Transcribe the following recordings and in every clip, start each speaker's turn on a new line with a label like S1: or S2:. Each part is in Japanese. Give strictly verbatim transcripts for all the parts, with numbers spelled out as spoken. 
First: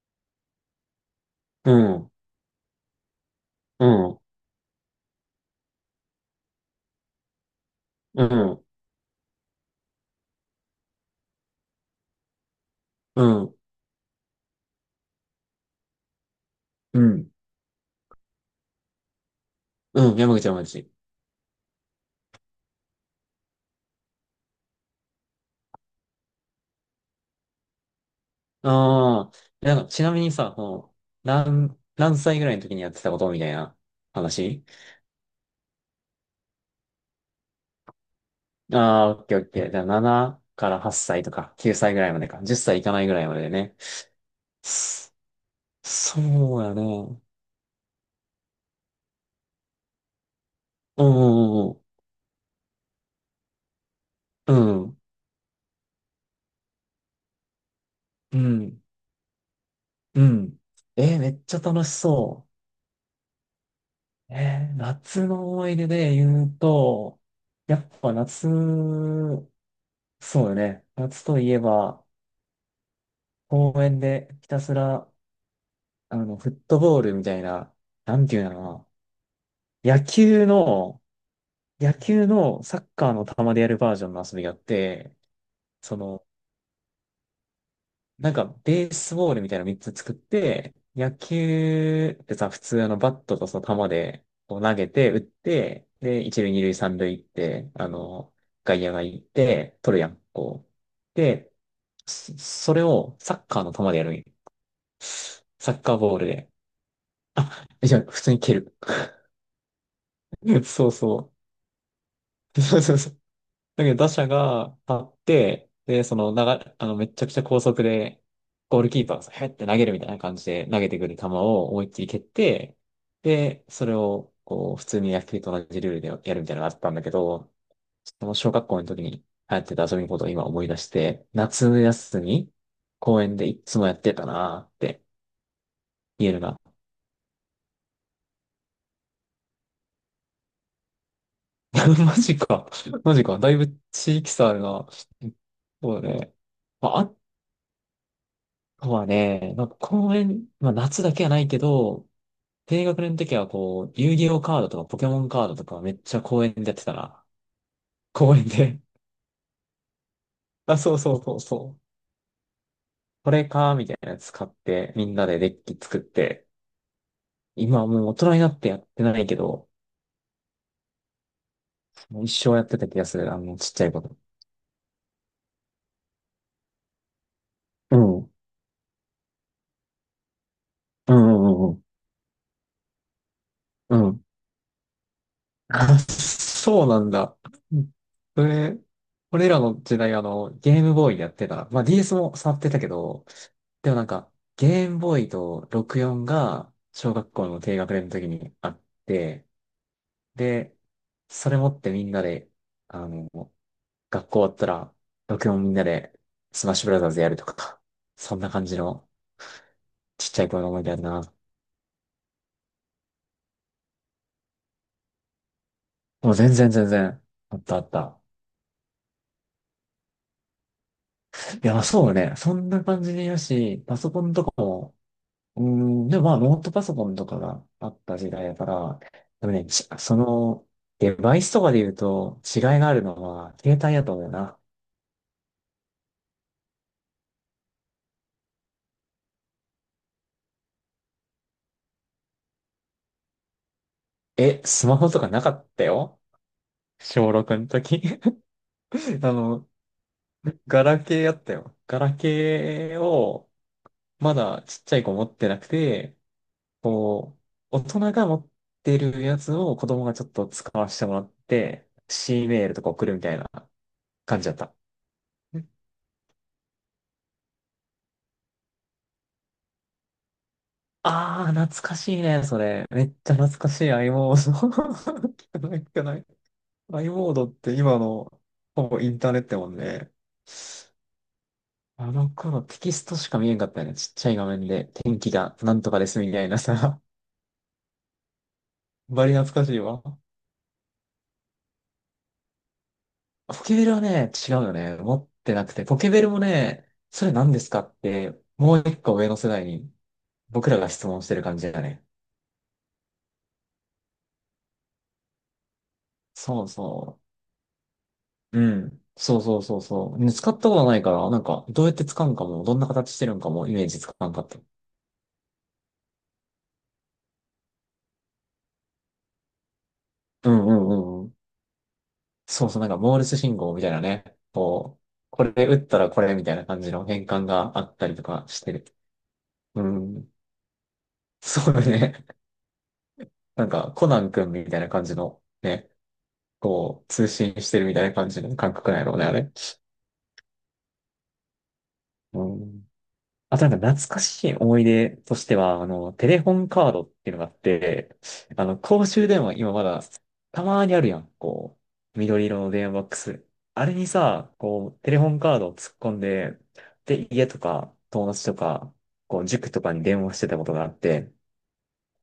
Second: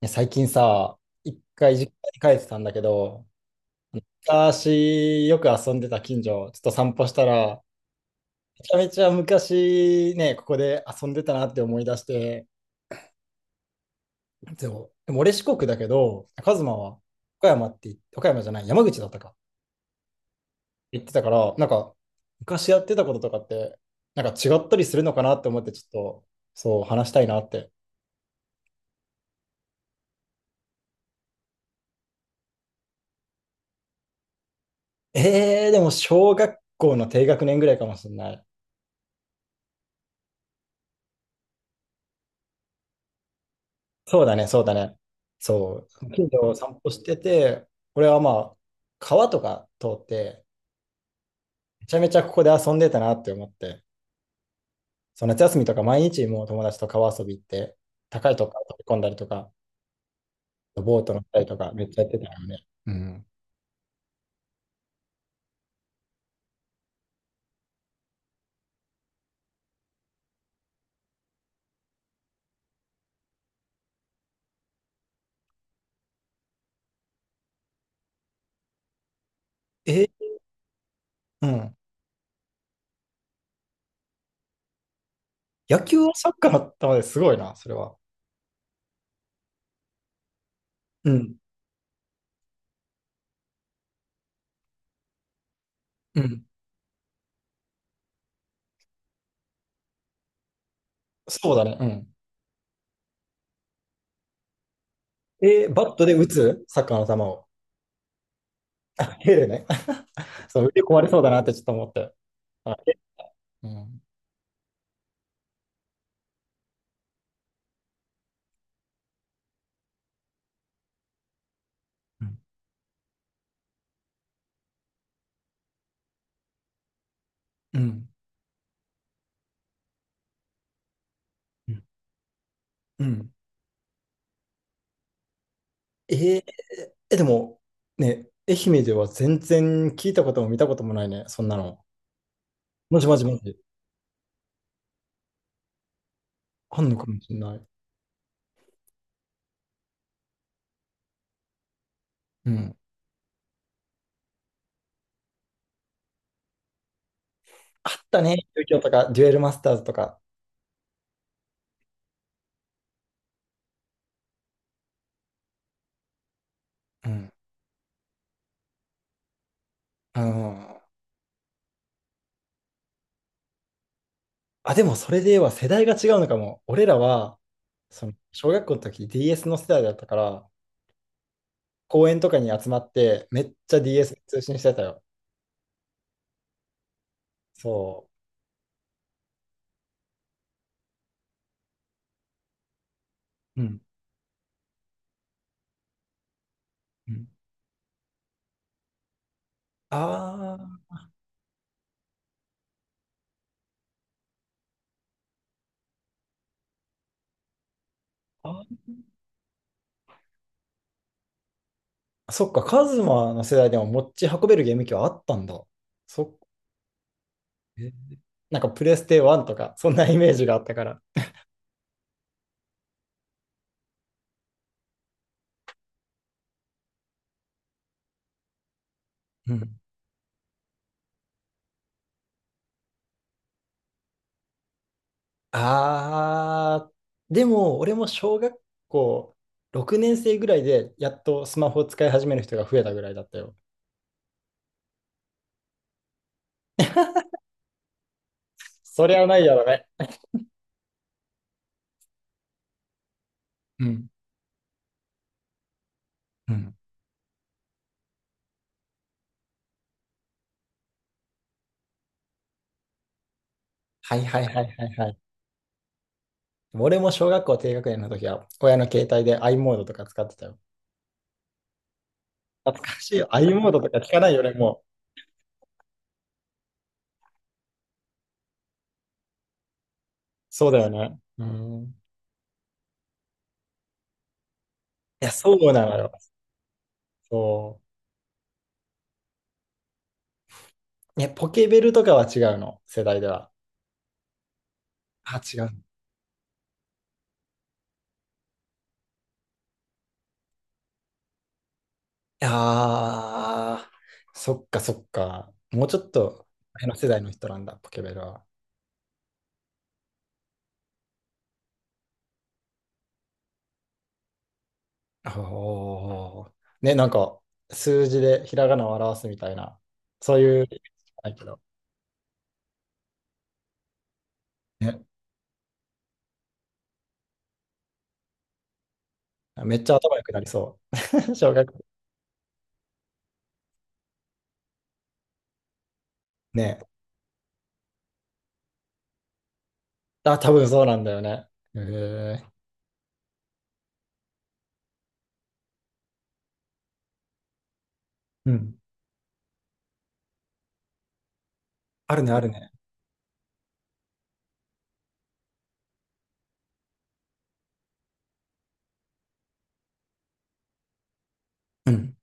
S1: や最近さ、一
S2: う
S1: 回実家
S2: ん、
S1: に帰ってたんだけど、
S2: うん、
S1: 昔よく遊んでた近所、ちょっと散歩したら、
S2: う
S1: め
S2: ん、
S1: ちゃめちゃ昔ね、ここで遊んでたなって思い出して、
S2: うん、
S1: でも、でも俺四国だけど、カズマは
S2: うん、
S1: 岡山って言っ、岡山じゃない、山口だったか、
S2: うん、山口はマジ。
S1: 言ってたから、なんか昔やってたこととかって、なんか違ったりするのかなって思って、ちょっとそう話したいなって。
S2: ああ、なんか、ちなみにさ、この、何、何歳ぐらいの時にやってたことみたいな話。
S1: えー、でも小学校の低学年ぐらいかもしれない。
S2: ああー、オッケーオッケー。じゃあ、ななからはっさいとか、きゅうさいぐらいまでか、じゅっさいいいかないぐらいまででね。
S1: そうだね、そうだね。
S2: そ
S1: そう。
S2: そ
S1: 近所を
S2: うや
S1: 散歩して
S2: ね。
S1: て、俺はまあ、川とか通って、
S2: うんうん
S1: めちゃめちゃここで遊んでたなって思って、
S2: うん、うん、
S1: そう夏休みとか毎日もう友達と川遊び行って、高い
S2: う
S1: とこから飛
S2: ん、
S1: び込んだりとか、
S2: うん。
S1: ボート
S2: えー、
S1: 乗っ
S2: め
S1: た
S2: っ
S1: り
S2: ち
S1: と
S2: ゃ
S1: か、め
S2: 楽
S1: っ
S2: し
S1: ちゃやってたよ
S2: そ
S1: ね。うん。
S2: う。えー夏の思い出で言うと、やっぱ夏、そうよね。夏といえば、公園でひたすら、あの、フットボールみたいな、なんていうのかな。野
S1: え、
S2: 球の、
S1: うん。
S2: 野球のサッカーの球でやるバージョンの遊びがあって、
S1: 野
S2: そ
S1: 球は
S2: の、
S1: サッカーだったのですごいな、それは。
S2: なんか、ベースボールみたいなのみっつ作って、
S1: う
S2: 野
S1: ん。
S2: 球ってさ、普通あの、バットとその球で、こう投げて、打って、
S1: う
S2: で、一
S1: ん。
S2: 塁、二塁、三塁行って、あの、外野が行って、取るやん、こう。で、
S1: そうだね。うん。
S2: そそれをサッカーの球でやるんよ。
S1: え、
S2: サッ
S1: バッ
S2: カー
S1: トで
S2: ボー
S1: 打
S2: ルで。
S1: つサッカーの球を。
S2: あ、いや、普通に蹴る。
S1: あ、蹴るね。そ う、腕
S2: そう
S1: 壊れそうだ
S2: そ
S1: なってちょっと思って。
S2: う。
S1: あ、
S2: そうそうそう。
S1: う
S2: だけど
S1: ん。
S2: 打者が立って、で、その、長あの、めちゃくちゃ高速で、ゴールキーパーがへって投げるみたいな感じで投げてくる球を思いっきり蹴っ
S1: うん。
S2: て、で、それを、こう、普通に野球と同じルールでやるみたいなのがあったんだけど、
S1: うん
S2: その小学校の時に流行ってた遊びのことを今思い出して、夏
S1: うん
S2: 休み、
S1: う
S2: 公
S1: ん
S2: 園でいつもやってたなーって
S1: え
S2: 言える
S1: ー
S2: な。家のが
S1: え、でも、ね、愛媛では全然聞いたことも見たこともないね、そんな の。
S2: マジか。
S1: マジ
S2: マ
S1: マジ
S2: ジ
S1: マ
S2: か。だ
S1: ジ。
S2: いぶ地域差あるな。そうだね。
S1: あん
S2: ま
S1: の
S2: あ、
S1: か
S2: あ
S1: もしれない。
S2: とはね、なんか公園、まあ夏だけはないけど、
S1: うん。
S2: 低学年の時はこう、遊戯王カードとかポケモンカードとかめっちゃ公園でやってたな。
S1: あった
S2: 公
S1: ね、
S2: 園
S1: 東京
S2: で。
S1: とか、デュエルマスターズとか。
S2: あ、そうそうそうそう。これか、みたいなやつ買って、みんなでデッキ作って、
S1: うん。
S2: 今はもう大人になってやってないけど、
S1: あの
S2: もう一生やってた気がする。あの、ちっちゃいこと。
S1: あ、でもそれでは世代が違うのかも。俺らは、
S2: う
S1: その、
S2: ん。うん
S1: 小学校の時 ディーエス の世代だったから、
S2: うんうん
S1: 公園とかに集まって、めっちゃ
S2: うん。う
S1: ディーエス
S2: ん。
S1: 通信してたよ。
S2: あ、そうなんだ。
S1: そ
S2: それ、俺らの時代、あの、ゲームボーイやってた。まあ、ディーエス も触ってたけど、
S1: う。うん。
S2: でもなんか、ゲームボーイとろくよんが
S1: う
S2: 小
S1: ん
S2: 学校の低学年の時にあって、
S1: あ
S2: で、
S1: ー
S2: それ持ってみんなで、あの、学校終わったら、ろくよんみんなでスマッシュブラザーズやるとか、そんな感じ
S1: あ
S2: のちっちゃい頃の思い出やな。
S1: そっか、カズマの世代でも持ち運べるゲーム機はあったんだ。そ
S2: もう
S1: っ
S2: 全然全然、あったあっ
S1: え、
S2: た。
S1: なんかプレステワンとか、そんなイメージがあったから。
S2: いや、まあそうね。そんな感じでよし、パソコンとかも、うん、でもまあ、ノートパソコンとかがあった時代だから、でも
S1: う
S2: ね、
S1: ん。
S2: ちその、デバイスとかで言うと違いがあるのは、携帯だと思うな。
S1: あー、でも俺も小学校ろくねん生ぐらいでやっとスマホを使い始める人が増えたぐらいだったよ。
S2: え、スマホとかなかったよ。小しょうろくの時。
S1: そり ゃ
S2: あ
S1: ないやろ
S2: の、
S1: ね。
S2: ガラケーやったよ。ガラケーを、
S1: うん。
S2: まだちっちゃい子持ってなくて、
S1: うん。
S2: こう、大人が持ってるやつを子供がちょっと使わせてもらって、シーメールとか送るみたいな
S1: はいは
S2: 感
S1: い
S2: じだっ
S1: はい
S2: た。
S1: はいはい。俺も小学校低学年の時は親の携帯で i モードとか使ってたよ。
S2: ああ、懐かしいね、そ
S1: 懐
S2: れ。
S1: か
S2: めっ
S1: しいよ。
S2: ちゃ
S1: i
S2: 懐
S1: モ
S2: か
S1: ード
S2: し
S1: と
S2: い
S1: か聞
S2: i
S1: かな
S2: モ
S1: いよね、
S2: ード。
S1: もう。
S2: 聞かない、聞かない。アイモードって今の、ほぼインターネットやもんね。
S1: そうだよね。うん。
S2: あの頃テキストしか見えんかったよね。ちっちゃい画面で天
S1: いや、
S2: 気
S1: そ
S2: が
S1: う
S2: なん
S1: な
S2: と
S1: の
S2: かで
S1: よ。
S2: すみたいなさ。
S1: そ
S2: バリ懐かしいわ。
S1: う。え、ポケベルとかは違うの、世代では。
S2: ポケベルはね、違うよね。持っ
S1: あ、
S2: て
S1: 違
S2: なく
S1: う。
S2: て。ポケベルもね、それ何ですかって、もう一個上の世代に僕らが質問してる感じだね。
S1: ああそっかそっか。もうちょっと
S2: そう
S1: 前の世
S2: そ
S1: 代
S2: う。
S1: の人なんだ、ポケベルは。
S2: うん。そうそうそうそう。ね、使ったことないから、なんか、どうやって使うんかも、どんな形してるんかも、イメージつかんかった。
S1: おー。ね、なんか数字でひらがなを表すみたいな、そう
S2: う
S1: い
S2: ん
S1: う、
S2: うんうんう
S1: な
S2: ん。
S1: いけど、
S2: そうそう、なんか、モールス信号みたいなね。こ
S1: ね、
S2: う、これ打ったらこれみたいな感じの変換があったりとかしてる。
S1: め
S2: う
S1: っちゃ頭良
S2: ん。
S1: くなりそう。小
S2: そ
S1: 学
S2: う
S1: 校。
S2: ね。なんか、コナン君みたいな感じの、ね、
S1: ね。
S2: こう、通信してるみたいな感じの感覚なんやろうね、あれ。
S1: あ、多分そうなんだよね。へえ。
S2: うん。あとなんか懐かしい思い出としては、あの、テレホンカードっていうのがあって、
S1: う
S2: あ
S1: ん。
S2: の、公衆電話今まだたまにあるやん、こ
S1: あ
S2: う、
S1: るね、あ
S2: 緑
S1: る
S2: 色
S1: ね。
S2: の電話ボックス。あれにさ、こう、テレホンカードを突っ込んで、で、家とか友達とか、こう、塾とかに電話してたことがあって、
S1: うん。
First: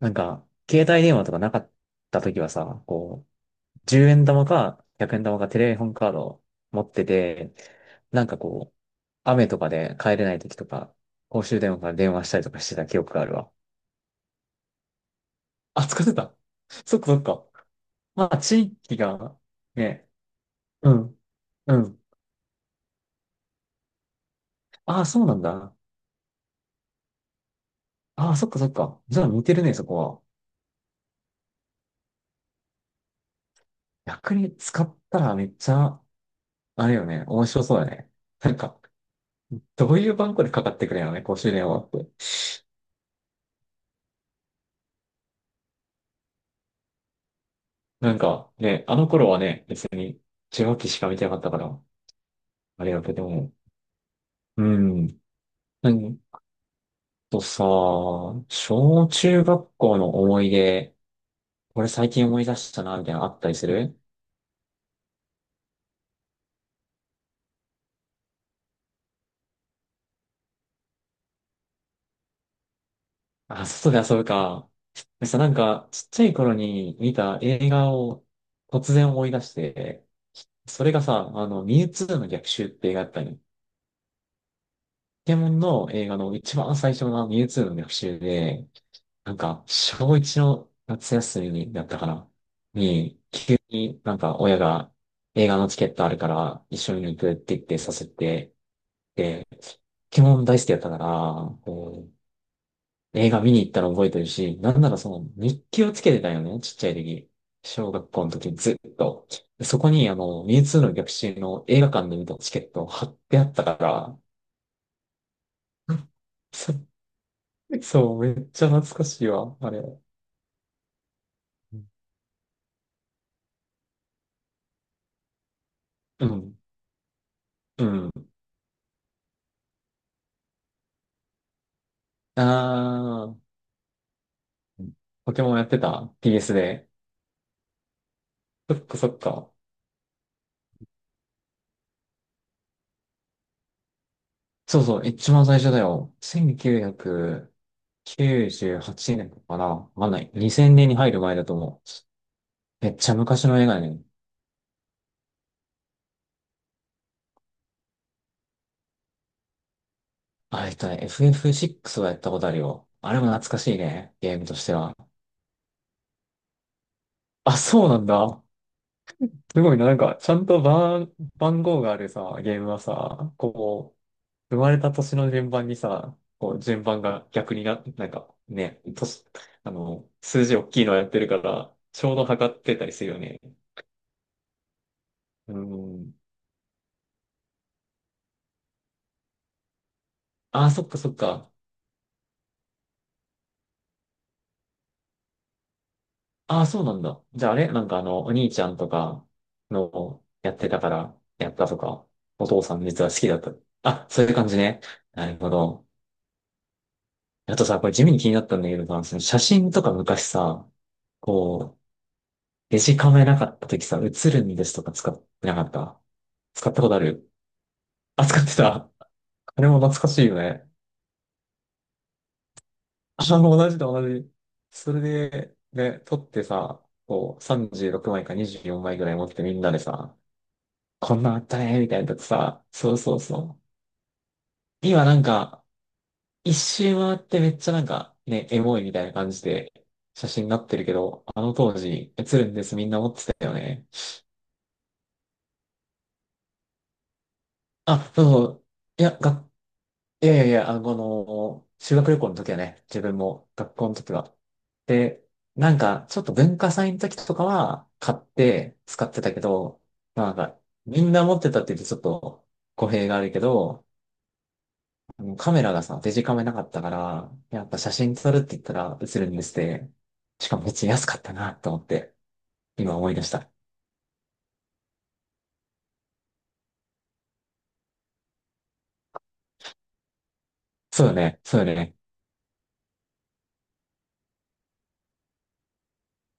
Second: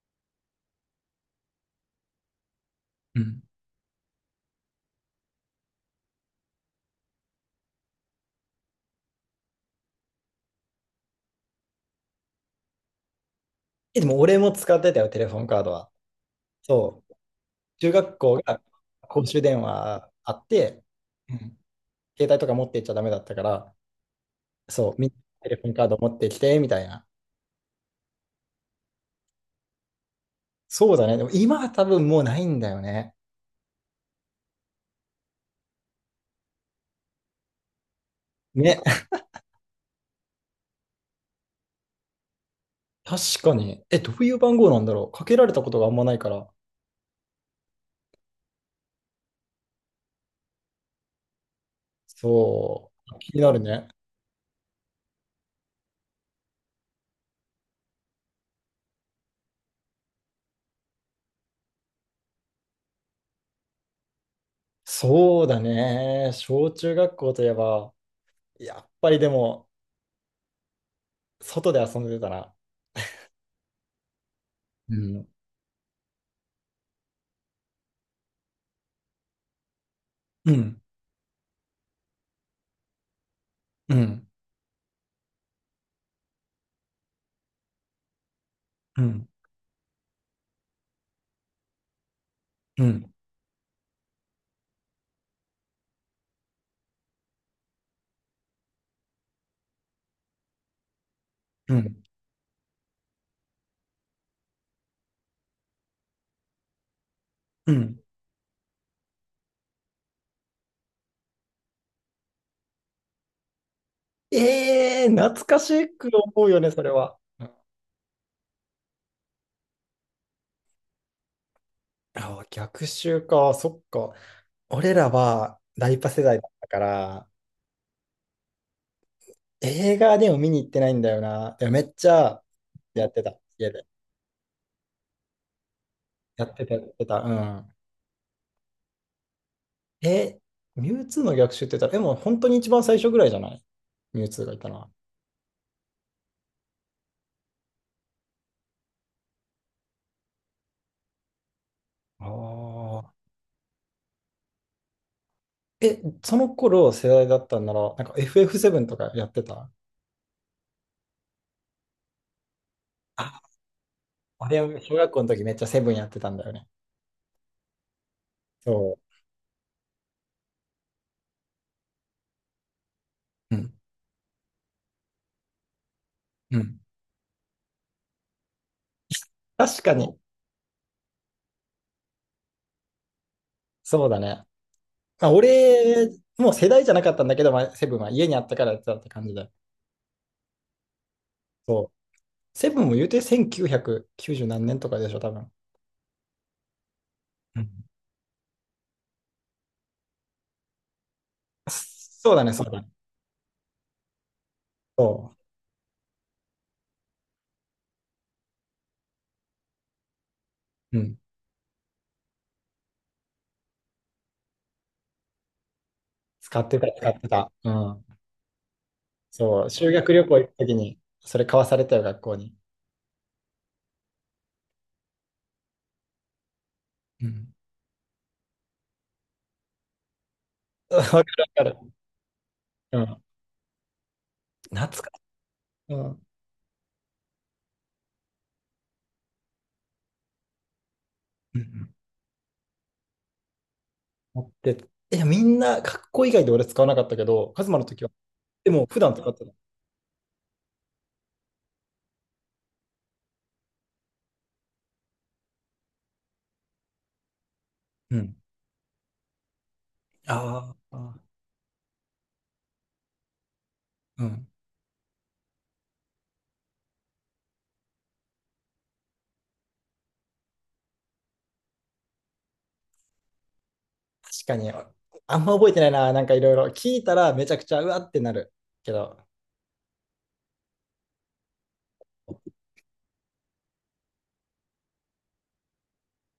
S2: なんか、携帯電話とかなかった時はさ、
S1: う
S2: こう、
S1: ん。
S2: じゅうえん玉かひゃくえん玉かテレホンカードを持ってて、なんかこう、雨とかで帰れない時とか、公衆電話から電話したりとかしてた記憶があるわ。
S1: え、でも俺も使ってたよ、テレフォンカード
S2: あ、
S1: は。
S2: 使ってた。そっ
S1: そ
S2: か
S1: う。
S2: そっか。
S1: 中学
S2: ま
S1: 校
S2: あ、
S1: が
S2: 地域
S1: 公
S2: が、
S1: 衆電
S2: ね、
S1: 話あって、
S2: うん、
S1: うん、
S2: うん。
S1: 携帯とか持っていっちゃダメだったから、そう、
S2: ああ、
S1: みんな
S2: そうなん
S1: テレフォン
S2: だ。
S1: カード持ってきて、みたいな。
S2: ああ、そっかそっか。じゃあ似てるね、そこは。
S1: そうだね。でも今は多分もうないんだよね。
S2: 逆に使ったらめっちゃ、あれよね、面白そうだね。なんか、
S1: ね。
S2: どういう番号でかかってくるんやろね、公衆電話って。
S1: 確かに。え、どういう番号なんだろう。かけられたことがあんまないから。
S2: なんか、ね、あの頃はね、別に受話器しか見てなかったから。あ
S1: そ
S2: りがとう。
S1: う。
S2: で
S1: 気に
S2: も、
S1: なるね。
S2: うん。うんとさ、小中学校の思い出、これ最近思い出したな、みたいなのあったりする？
S1: そうだね。小中学校といえば、やっぱりでも、外で遊んでたら、
S2: あ、外で遊ぶか。
S1: うん、
S2: でさ、なんか、ちっちゃい頃に見た映画を突然思い出して、
S1: うん、
S2: それがさ、あの、ミュウツーの逆襲って映画だったのよ。ポ
S1: うん、
S2: ケモンの映画の一番最初のミュウツーの逆襲で、
S1: うん、
S2: なんか、小一の夏休みだったかな
S1: うん、
S2: に、急になんか親が映画のチケットあるから一緒に行くって言ってさせて、で、ポケモン大好きだったから、
S1: うん、
S2: こう映画見に行ったの覚えてるし、なんならその日記をつけてたよね、ちっちゃい時。
S1: う
S2: 小
S1: ん。
S2: 学校の時ずっと。そこにあの、ミュウツーの逆襲の映画館で見たチケットを貼ってあったから、
S1: ええー懐かし く思うよね、
S2: そ
S1: それは。
S2: そう、めっちゃ懐かしいわ、あれ。
S1: あ、逆襲か、そっか。俺らはライパ世
S2: う
S1: 代だっ
S2: ん。
S1: たから、
S2: うん、
S1: 映画でも見に行ってないんだよな。でもめっちゃ
S2: あ
S1: やってた、
S2: ー、
S1: 家で。
S2: ポケモンやってた
S1: や
S2: ?ピーエス
S1: ってた、や
S2: で。
S1: ってた。うん。
S2: そっかそっか。
S1: え、ミュウツーの逆襲って言ったら、でも本当に一番最初ぐらいじゃないミュウツーがいたの
S2: そう
S1: は。
S2: そう、一番最初だよ。せんきゅうひゃくきゅうじゅうはちねんかな。わかんない。にせんねんに入る前だと思う。めっ
S1: あ
S2: ちゃ
S1: あ。
S2: 昔の映画ね。
S1: え、その頃世代だったんなら、なんか エフエフセブン とかやってた
S2: あ、えっとね、エフエフシックス はやったことあるよ。あれも
S1: あ、
S2: 懐かしいね。ゲームと
S1: 俺
S2: して
S1: は小
S2: は。
S1: 学校の時めっちゃセブンやってたんだよね。
S2: あ、そうなんだ。
S1: そ
S2: すごいな。なんか、ちゃんと番、番号があるさ、ゲームはさ、
S1: う。うん。
S2: こ生まれた年の順番にさ、こ
S1: う
S2: う、
S1: ん
S2: 順番が逆にな、なんかね、年、あ
S1: 確か
S2: の、
S1: に、
S2: 数字大きいのやってるから、ちょうど測ってたりするよね。
S1: そうだね。まあ、
S2: う
S1: 俺、
S2: ん。
S1: もう世代じゃなかったんだけど、まあ、セブンは家にあったからやってたって感じだよ。
S2: ああ、そっかそっか。
S1: そう。セブンも言うてせんきゅうひゃくきゅうじゅう何年とかでしょ、多分。
S2: ああ、そうなんだ。じゃああ
S1: うん。
S2: れなんかあの、お兄ちゃんとかのやってたから、やったとか、
S1: そうだ
S2: お
S1: ね、そ
S2: 父
S1: う
S2: さ
S1: だ
S2: ん
S1: ね。
S2: 実は好きだった。あ、そういう感じね。な
S1: そ
S2: るほど。あとさ、これ地味に気になったんだけどさ、その写真とか昔さ、
S1: う。うん。
S2: こう、デジカメなかった時さ、写るんですとか使ってなかった？
S1: 使っ
S2: 使っ
S1: て
S2: た
S1: た、
S2: ことあ
S1: 使って
S2: る？
S1: た。うん。
S2: あ、使ってた。あ
S1: そ
S2: れ
S1: う。
S2: も
S1: 修
S2: 懐か
S1: 学
S2: し
S1: 旅
S2: いよ
S1: 行行くと
S2: ね。
S1: きに、それ買わされたよ、学校に。
S2: あ、同じだ、同じ。それで、で、取ってさ、
S1: う
S2: こう、
S1: ん。
S2: さんじゅうろくまいかにじゅうよんまいぐらい持ってみんなでさ、
S1: わ
S2: こ
S1: か
S2: ん
S1: る
S2: なんあった
S1: わか
S2: ね、み
S1: る。
S2: たいなとこさ、そ
S1: う
S2: うそう
S1: ん。
S2: そう。
S1: 懐かし
S2: 今なんか、
S1: い。うん。うん
S2: 一周回ってめっちゃなんか、ね、エモいみたいな感じで、写真になってるけど、あの当時、写るんです、みんな持ってたよね。
S1: 持ってたいや、みんな、学校以外で俺使わなかったけど、カズマの時は。
S2: あ、そうそう。
S1: でも、普
S2: いや、
S1: 段使って
S2: が
S1: た。
S2: いやいやいや、あの、この修学旅行の時はね、自分も学校の時は。で、なんか、ちょっと文化祭の時とかは買
S1: う
S2: っ
S1: ん。
S2: て使ってたけど、まあなんか、
S1: あ
S2: みんな
S1: あ。
S2: 持ってたって言うとちょっと語弊があるけど、
S1: うん。
S2: あのカメラがさ、デジカメなかったから、やっぱ写真撮るって言ったら写るんですって、しかも別に安かったなと思って、今思い出した。
S1: 確かに、あんま覚えてないな。なんかいろいろ聞いたらめちゃくちゃうわってなるけど、
S2: そうよね、そうよね。